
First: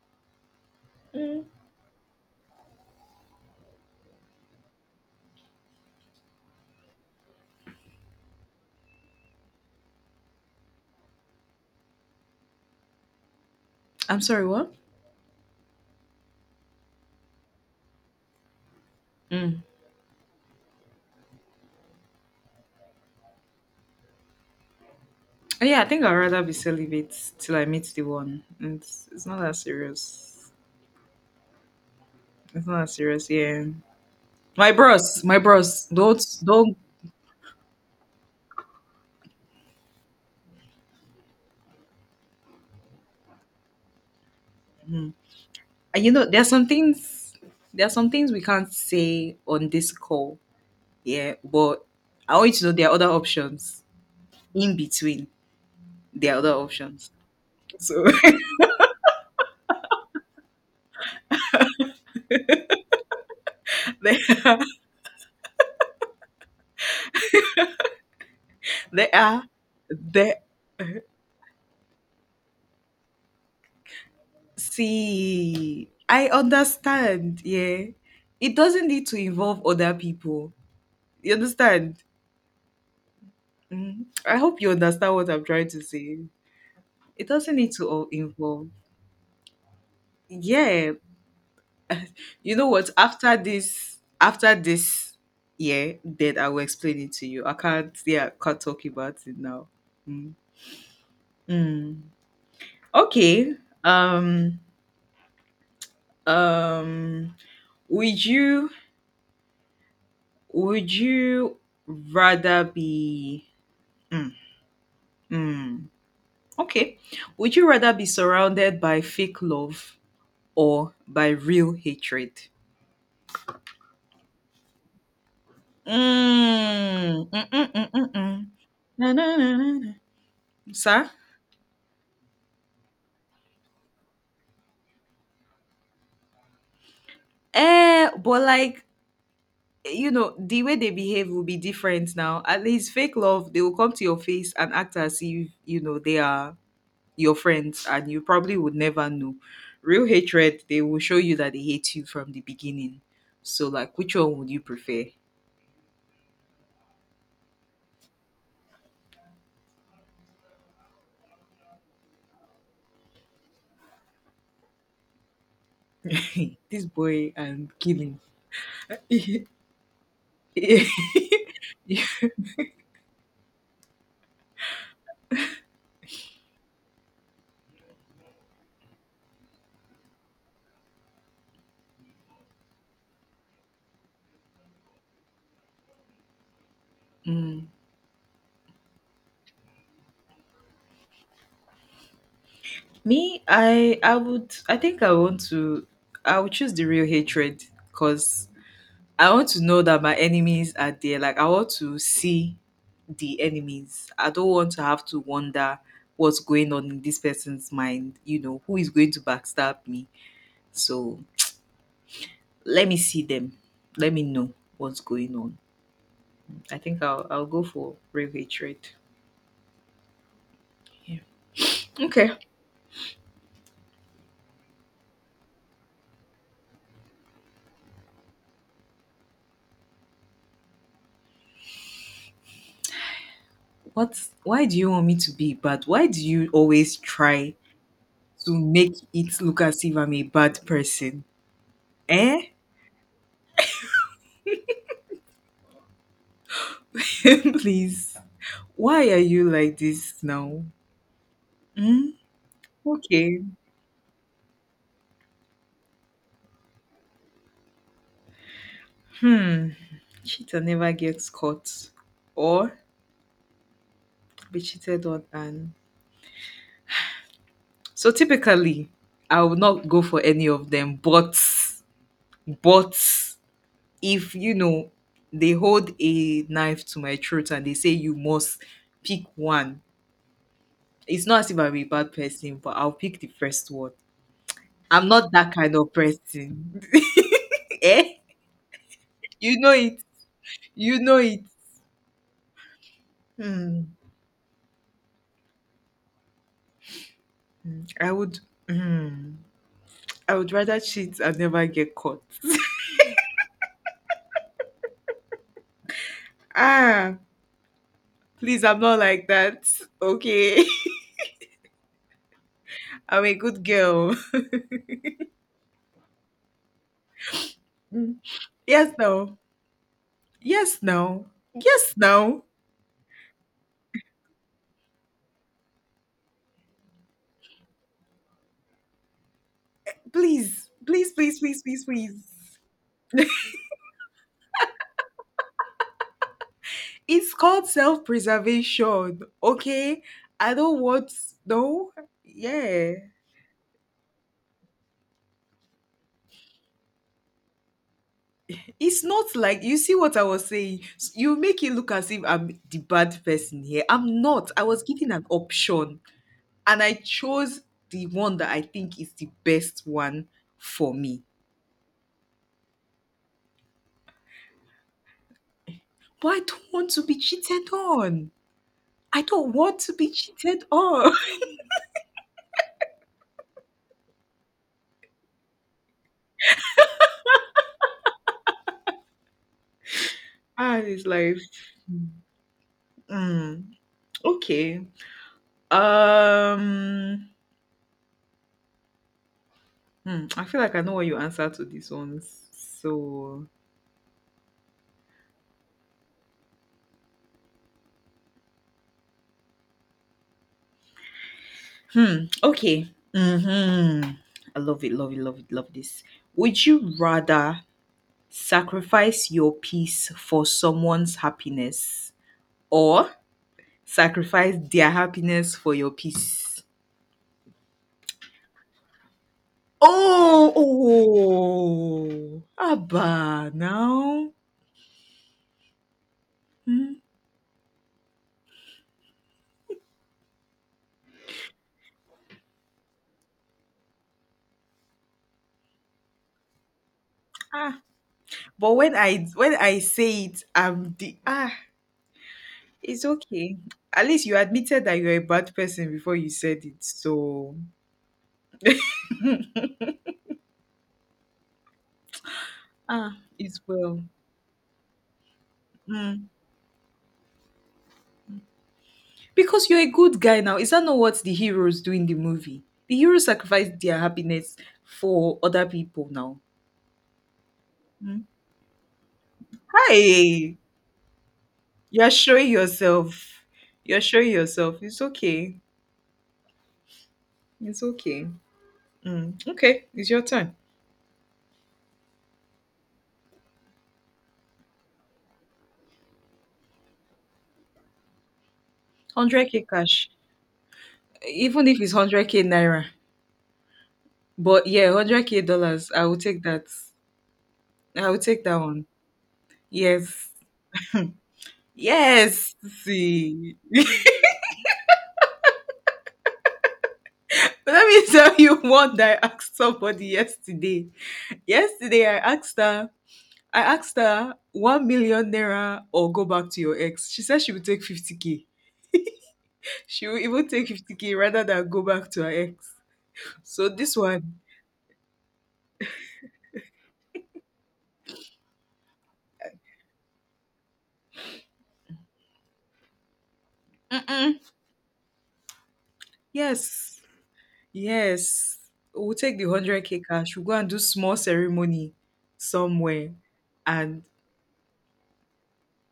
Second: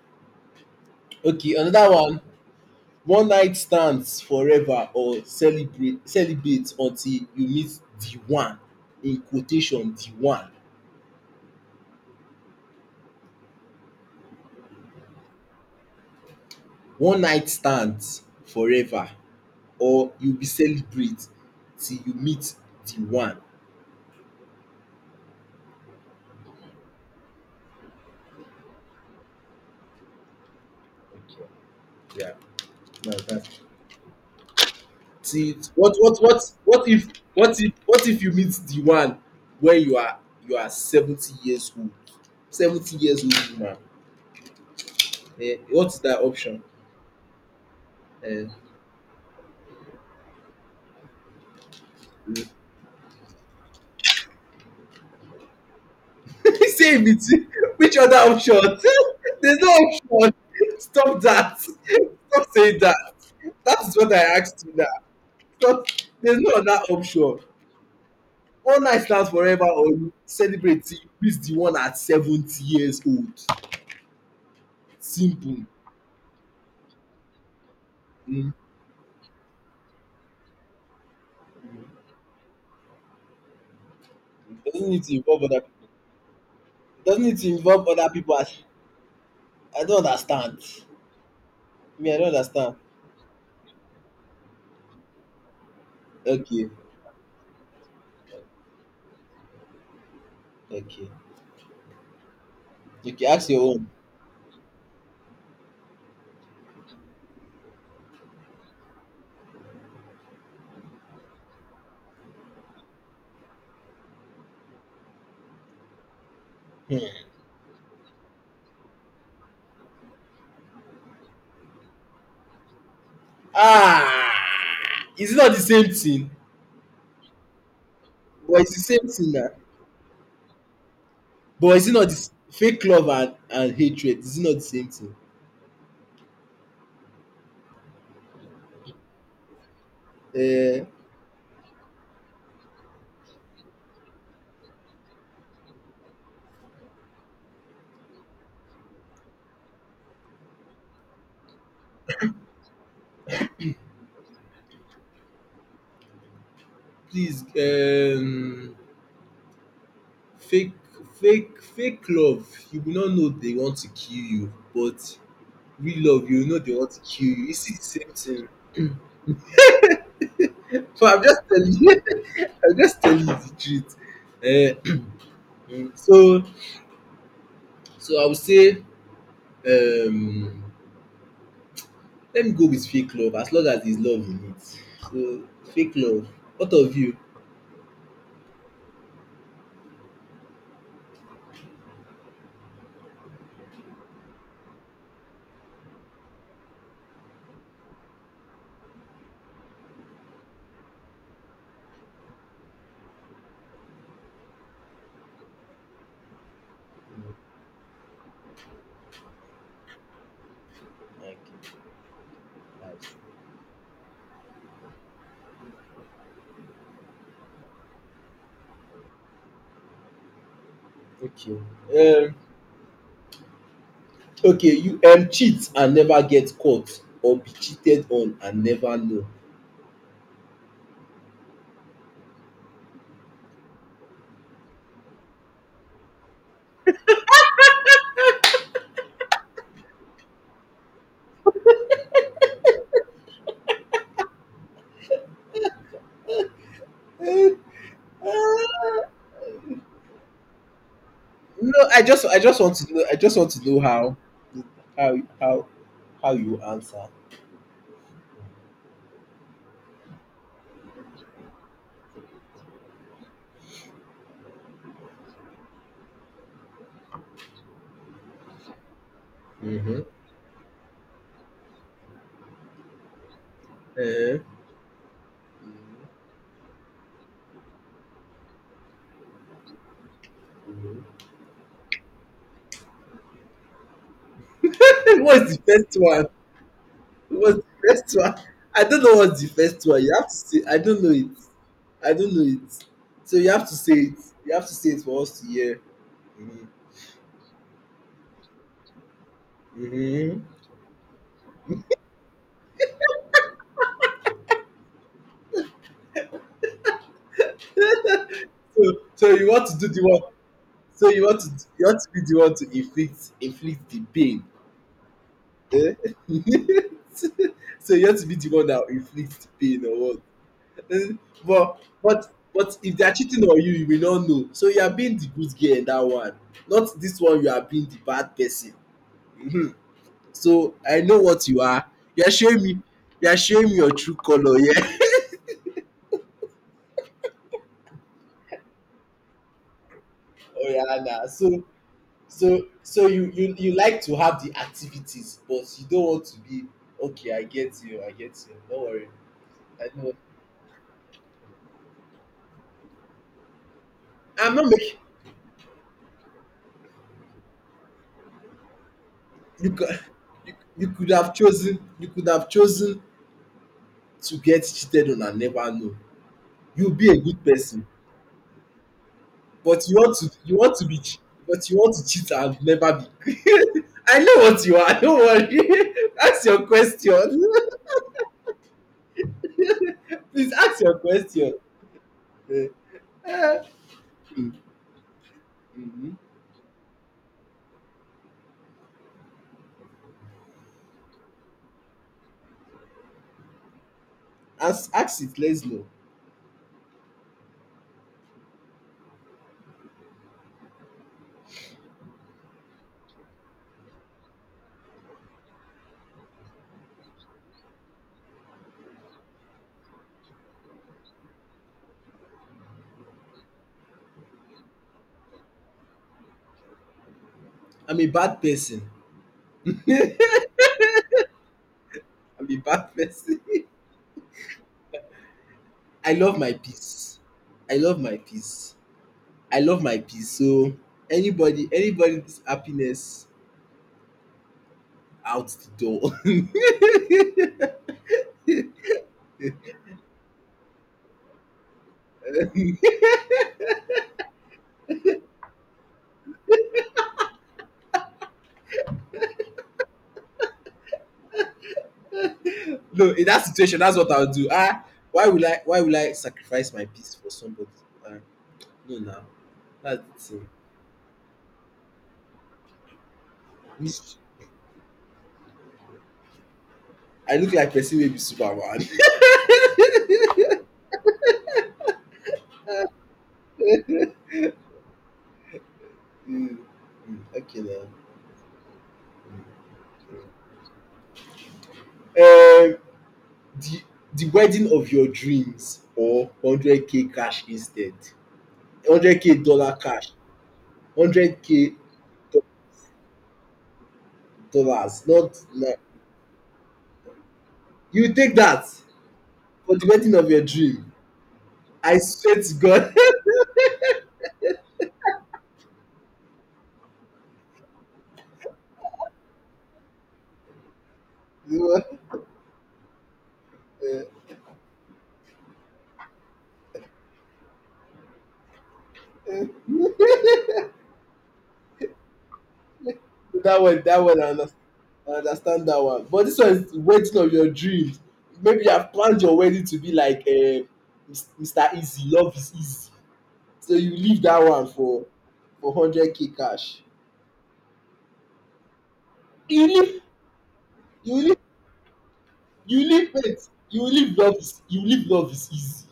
Speaker 1: Mm.
Speaker 2: Okay, another one. One night stands forever or celebrate celibate until you meet the one, in quotation, the one.
Speaker 1: I'm sorry, what?
Speaker 2: One night stands forever,
Speaker 1: Mm.
Speaker 2: or you be celebrate till you meet the one.
Speaker 1: Yeah, I think I'd rather be celibate till I meet the one. It's not that serious.
Speaker 2: Okay, yeah,
Speaker 1: It's not that
Speaker 2: no,
Speaker 1: serious,
Speaker 2: that's.
Speaker 1: yeah. My bros, my
Speaker 2: See,
Speaker 1: bros, don't don't
Speaker 2: what if what if you meet the one when you are 70 years old 70 years old woman? Eh, what is
Speaker 1: and you
Speaker 2: that
Speaker 1: know there's
Speaker 2: option?
Speaker 1: some things there's some things we
Speaker 2: Eh.
Speaker 1: can't say on this call, yeah, but I want you to know there are other options. In between, there are other
Speaker 2: You say,
Speaker 1: options.
Speaker 2: which
Speaker 1: So
Speaker 2: other option? There's no option. Stop that, stop saying that. That is what I
Speaker 1: there are
Speaker 2: asked you now. Stop. There's no other option. All night
Speaker 1: there
Speaker 2: stands
Speaker 1: are
Speaker 2: forever, or
Speaker 1: there
Speaker 2: celebrating till the one at 70 years old. Simple.
Speaker 1: see I understand, yeah. It
Speaker 2: Mm.
Speaker 1: doesn't need to involve other people. You understand? Mm, I hope you
Speaker 2: it doesn't need
Speaker 1: understand
Speaker 2: to
Speaker 1: what
Speaker 2: involve
Speaker 1: I'm
Speaker 2: other
Speaker 1: trying to
Speaker 2: people
Speaker 1: say.
Speaker 2: it doesn't
Speaker 1: It
Speaker 2: need to
Speaker 1: doesn't need
Speaker 2: involve
Speaker 1: to all
Speaker 2: other people, as
Speaker 1: involve.
Speaker 2: I don't understand.
Speaker 1: Yeah.
Speaker 2: Me, I don't
Speaker 1: You know
Speaker 2: understand.
Speaker 1: what? Yeah, then I will
Speaker 2: Okay,
Speaker 1: explain it to you. I can't, yeah, can't talk about it now. Mm.
Speaker 2: okay,
Speaker 1: Mm.
Speaker 2: okay, ask
Speaker 1: Okay.
Speaker 2: your own.
Speaker 1: Um. Um. Would you? Would you rather be? Mm, mm. Okay. Would you rather be surrounded by fake love or by real hatred?
Speaker 2: Ah, is it not the same thing?
Speaker 1: Mm, mm, mm, mm, mm, mm.
Speaker 2: But it's the same
Speaker 1: Na,
Speaker 2: thing
Speaker 1: na,
Speaker 2: na.
Speaker 1: na, na, na. Sir?
Speaker 2: But is it not, this fake love and hatred, is it not the same thing?
Speaker 1: But like, you know, the way
Speaker 2: Uh,
Speaker 1: they behave will be different now. At least fake love, they will come to your face and act as if, you know, they are your friends and you probably would never know. Real hatred, they will show you that they hate you from the beginning. So, like, which one would you prefer?
Speaker 2: Please, fake fake love, you will not know they want to kill you, but real love you go know they
Speaker 1: this
Speaker 2: want to kill
Speaker 1: boy
Speaker 2: you. It's
Speaker 1: and
Speaker 2: the same
Speaker 1: killing.
Speaker 2: thing? So I'm just telling you,
Speaker 1: Yeah.
Speaker 2: I'm just telling you the truth. um So so I would say, um let me go with fake love, as long as there is love in it. So, fake love. What of you?
Speaker 1: mm. Me, I would I think I want to I would choose the real hatred because I want to know that my enemies are there. Like I want to see the enemies. I don't want to have to wonder what's going on in this person's mind, you know, who is going to backstab me. So
Speaker 2: Okay.
Speaker 1: let me see them. Let me know what's going on. I think I'll go for real hatred. Yeah.
Speaker 2: Okay.
Speaker 1: Okay.
Speaker 2: Um, okay, you cheat and never get caught or be cheated on and never know.
Speaker 1: What why do you want me to be bad? Why do you always try to make it look as if I'm a bad person. Eh?
Speaker 2: Um,
Speaker 1: Please.
Speaker 2: uh,
Speaker 1: Why are you like this now?
Speaker 2: no, I
Speaker 1: Hmm?
Speaker 2: just I just want to know,
Speaker 1: Okay.
Speaker 2: how how how you answer.
Speaker 1: Hmm. Cheater never gets caught or be cheated on. And so typically, I will not
Speaker 2: Mm-hmm.
Speaker 1: go for any of them. But if
Speaker 2: Uh,
Speaker 1: you know, they hold a knife to my throat and they say you must pick one. It's not as if I'm a bad person, but I'll pick the first one. I'm not that
Speaker 2: what's the
Speaker 1: kind of
Speaker 2: first one?
Speaker 1: person.
Speaker 2: What's the
Speaker 1: Eh?
Speaker 2: first one? I don't know what's the
Speaker 1: You know
Speaker 2: first
Speaker 1: it.
Speaker 2: one. You have to say I
Speaker 1: You
Speaker 2: don't know
Speaker 1: know
Speaker 2: it.
Speaker 1: it.
Speaker 2: I don't know it. So you have to say
Speaker 1: Hmm.
Speaker 2: it. You have to say it for us to hear. Mm-hmm.
Speaker 1: I would. Hmm. I
Speaker 2: Mm-hmm.
Speaker 1: would rather cheat and never get caught. ah, please, I'm not
Speaker 2: So,
Speaker 1: like
Speaker 2: so you
Speaker 1: that.
Speaker 2: want to do the one.
Speaker 1: Okay,
Speaker 2: So you want to be the one to
Speaker 1: I'm a good
Speaker 2: inflict the
Speaker 1: girl.
Speaker 2: pain. Eh? So you
Speaker 1: Mm.
Speaker 2: want to be the one that
Speaker 1: yes, no.
Speaker 2: inflict pain or what?
Speaker 1: Yes,
Speaker 2: Eh,
Speaker 1: no.
Speaker 2: But
Speaker 1: Yes,
Speaker 2: but
Speaker 1: no.
Speaker 2: but if they are cheating on you, you will not know. So you are being the good girl in that one. Not this one. You are being the bad person. Mhm.
Speaker 1: Please,
Speaker 2: So I
Speaker 1: please,
Speaker 2: know
Speaker 1: please,
Speaker 2: what
Speaker 1: please,
Speaker 2: you
Speaker 1: please,
Speaker 2: are.
Speaker 1: please.
Speaker 2: You are showing me. You are showing me your true color. Yeah.
Speaker 1: It's called self-preservation. Okay, I
Speaker 2: Oh,
Speaker 1: don't
Speaker 2: yeah,
Speaker 1: want
Speaker 2: nah. So
Speaker 1: no.
Speaker 2: So
Speaker 1: Yeah.
Speaker 2: so you like to have the activities, but you don't want to be. Okay, I get you, don't
Speaker 1: It's
Speaker 2: worry.
Speaker 1: not like you
Speaker 2: I
Speaker 1: see
Speaker 2: know,
Speaker 1: what I was saying. S- You make it look as if I'm the bad person here. I'm not.
Speaker 2: I'm
Speaker 1: I
Speaker 2: not
Speaker 1: was
Speaker 2: making
Speaker 1: given an option and I chose the one that I think is the
Speaker 2: you
Speaker 1: best
Speaker 2: cou
Speaker 1: one
Speaker 2: you
Speaker 1: for
Speaker 2: could
Speaker 1: me.
Speaker 2: have chosen, to get cheated on and never know.
Speaker 1: But I don't want
Speaker 2: You'll
Speaker 1: to
Speaker 2: be
Speaker 1: be
Speaker 2: a good
Speaker 1: cheated
Speaker 2: person,
Speaker 1: on. I don't want
Speaker 2: but
Speaker 1: to be
Speaker 2: you
Speaker 1: cheated
Speaker 2: want to be
Speaker 1: on.
Speaker 2: chea but you want to cheat and never be. I know what you are, don't worry. Ask your question. Please ask
Speaker 1: And
Speaker 2: your
Speaker 1: it's like,
Speaker 2: question. um um
Speaker 1: mm, okay.
Speaker 2: mhm
Speaker 1: Um, hmm, I feel like I know what you answer to these ones. So
Speaker 2: ask it, let's know.
Speaker 1: Hmm. Okay. Mm-hmm. I love it. Love it. Love it. Love this. Would you rather sacrifice your peace for someone's happiness or sacrifice their happiness for your peace?
Speaker 2: I'm a bad person.
Speaker 1: Oh, oh,
Speaker 2: I'm a bad person.
Speaker 1: Abba, now.
Speaker 2: I love my peace. I love my peace. I love my peace. So anybody, anybody's happiness out the door.
Speaker 1: Ah, but when I say it, I'm the ah. It's okay. At least you admitted that you're a bad person before you said it. So
Speaker 2: No,
Speaker 1: ah,
Speaker 2: in that
Speaker 1: it's
Speaker 2: situation, that's
Speaker 1: well.
Speaker 2: what I'll do. Ah, Why will I
Speaker 1: Hmm.
Speaker 2: sacrifice my peace for somebody? Ah, no, now
Speaker 1: Because you're a good
Speaker 2: that's the
Speaker 1: guy
Speaker 2: thing.
Speaker 1: now. Is that not what the heroes do in the movie? The heroes sacrifice their
Speaker 2: Mis-
Speaker 1: happiness for other people now.
Speaker 2: I look like person wey be
Speaker 1: Mm.
Speaker 2: Superman.
Speaker 1: Hi, you're showing yourself. You're showing yourself. It's okay.
Speaker 2: mm, okay
Speaker 1: It's
Speaker 2: now.
Speaker 1: okay. Mm. Okay, it's your time.
Speaker 2: Um, the the wedding of your dreams, or 100K cash instead? 100K
Speaker 1: 100K
Speaker 2: dollar
Speaker 1: cash.
Speaker 2: cash.
Speaker 1: Even
Speaker 2: 100K
Speaker 1: if it's 100K naira. But yeah,
Speaker 2: dollars, not
Speaker 1: 100K
Speaker 2: like
Speaker 1: dollars. I will take that. I
Speaker 2: you
Speaker 1: will
Speaker 2: take
Speaker 1: take that
Speaker 2: that
Speaker 1: one.
Speaker 2: for the wedding
Speaker 1: Yes.
Speaker 2: of your dream. I swear to
Speaker 1: Yes.
Speaker 2: God.
Speaker 1: See. But let me tell you one that I asked somebody yesterday.
Speaker 2: You
Speaker 1: Yesterday
Speaker 2: know,
Speaker 1: I asked her, I asked
Speaker 2: eh.
Speaker 1: her 1 million naira or go back to your ex. She said she would take 50K. She will even take 50K rather than go back to her ex.
Speaker 2: that
Speaker 1: So
Speaker 2: one
Speaker 1: this
Speaker 2: that one i
Speaker 1: one,
Speaker 2: understand i understand that one, but this one is wedding of your dreams. Maybe you have planned your wedding to be like, Mr. Easy, love is easy. So you leave
Speaker 1: mm-mm,
Speaker 2: that one for 100K cash.
Speaker 1: yes, yes. We'll take the
Speaker 2: you
Speaker 1: 100K
Speaker 2: leave
Speaker 1: cash. We'll go and do small
Speaker 2: you leave
Speaker 1: ceremony
Speaker 2: you
Speaker 1: somewhere.
Speaker 2: leave it.
Speaker 1: And
Speaker 2: You leave, love is easy.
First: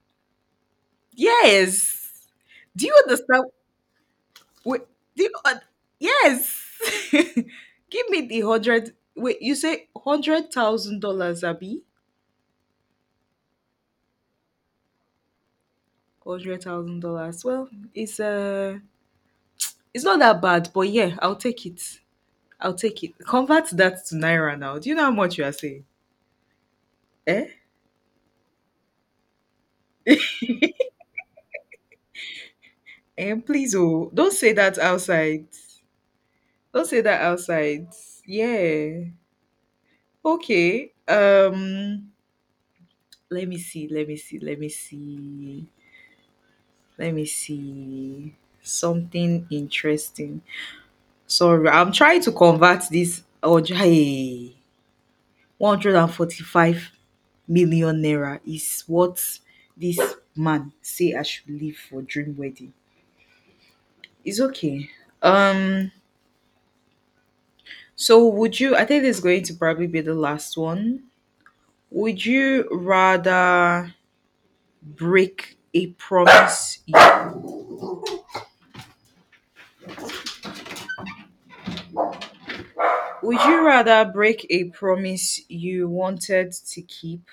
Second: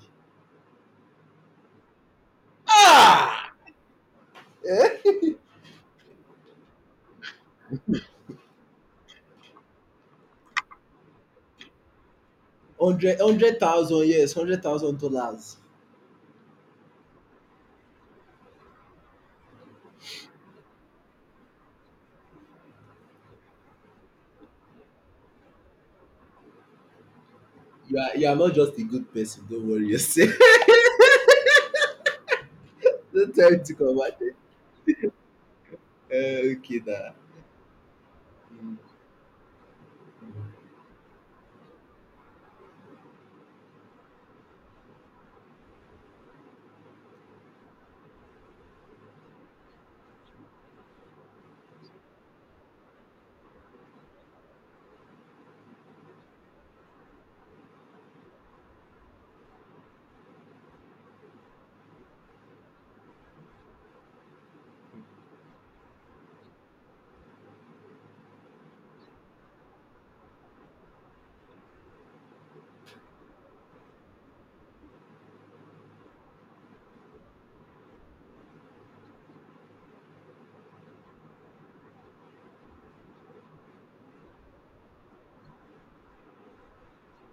Speaker 1: yes, do you understand?
Speaker 2: Ah!
Speaker 1: Wait, the,
Speaker 2: Eh?
Speaker 1: yes. Give me the hundred. Wait, you say $100,000, Abby?
Speaker 2: Hundred thousand, yes, $100,000.
Speaker 1: $100,000. Well, it's uh, it's not that bad, but yeah, I'll take it. I'll take it. Convert that to naira now. Do you know how much you are saying? Eh?
Speaker 2: You are not just a good person. Don't worry yourself. Don't
Speaker 1: And
Speaker 2: try
Speaker 1: please,
Speaker 2: to come
Speaker 1: oh,
Speaker 2: at
Speaker 1: don't
Speaker 2: it.
Speaker 1: say that outside.
Speaker 2: Okay,
Speaker 1: Don't say
Speaker 2: da.
Speaker 1: that outside.
Speaker 2: Mm.
Speaker 1: Yeah. Okay. Let me see. Let me see. Let me see. Let me see. Something interesting. Sorry, I'm trying to convert this. Oh, hey, 145 million naira is what this man say I should leave for dream wedding. It's okay. Um, so would you? I think this is going to probably be the last one. Would you rather break a promise? Would you rather break a promise you wanted to keep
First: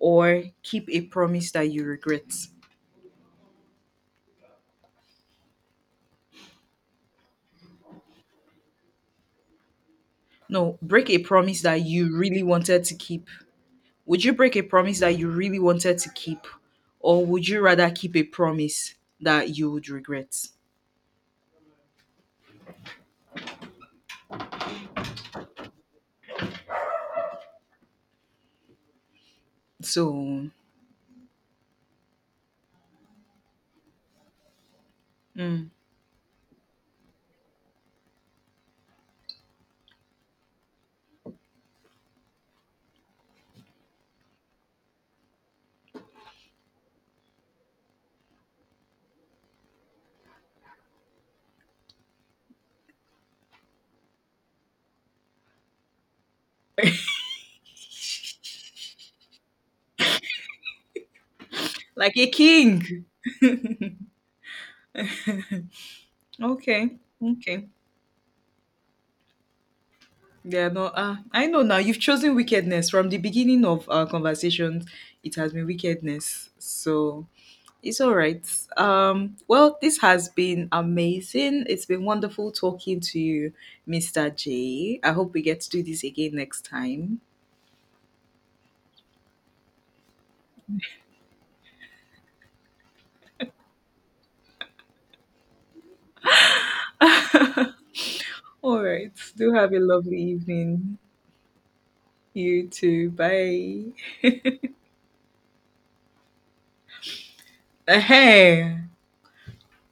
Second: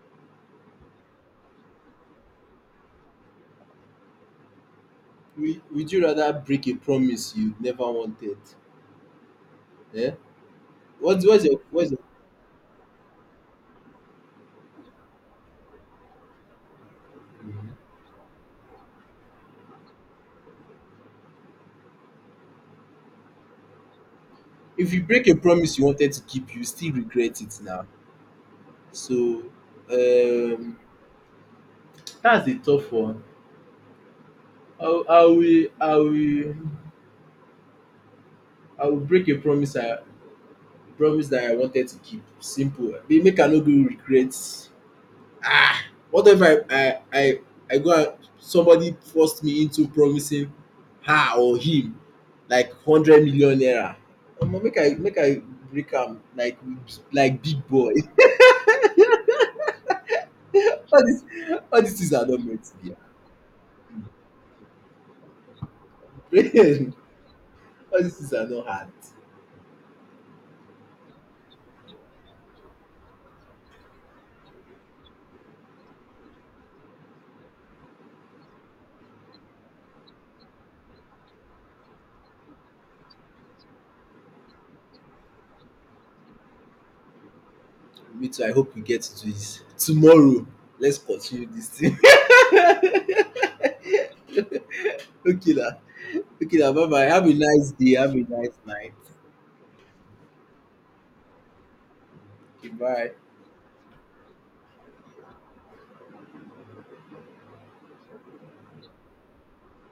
Speaker 1: or keep a promise that you regret?
Speaker 2: Would you rather break a promise you never wanted? Eh?
Speaker 1: No, break a
Speaker 2: What what's your
Speaker 1: promise that
Speaker 2: what's your,
Speaker 1: you really wanted to keep. Would you break a promise that you really wanted to keep, or would you
Speaker 2: Mhm.
Speaker 1: rather keep a promise that you would regret?
Speaker 2: If you break a promise you wanted to keep, you still regret it now. So,
Speaker 1: So,
Speaker 2: um, that's a tough one. I will I will
Speaker 1: mm,
Speaker 2: I will I will break a promise I promise that I wanted to keep. Simple. Make I no do regret. Ah, what if I go and somebody forced me into promising her or him like 100 million naira. Omo, make I break am like big boy. all dis all dis things
Speaker 1: like
Speaker 2: are
Speaker 1: a
Speaker 2: not meant to
Speaker 1: king.
Speaker 2: be.
Speaker 1: Okay, okay.
Speaker 2: All dis things are not hard.
Speaker 1: Yeah, no, I know now. You've chosen wickedness from the beginning of our conversations. It has been wickedness. So, It's all right. Well, this has been amazing. It's been wonderful talking to you, Mr. J. I hope we get to do this again next time.
Speaker 2: Me too, I hope we get to this tomorrow. Let's continue this thing. Okay lah. Okay lah. Bye, bye, have a nice day, have a nice
Speaker 1: all
Speaker 2: night.
Speaker 1: right. Do have a lovely evening. You
Speaker 2: Okay,
Speaker 1: too.
Speaker 2: bye.
Speaker 1: Bye. Hey.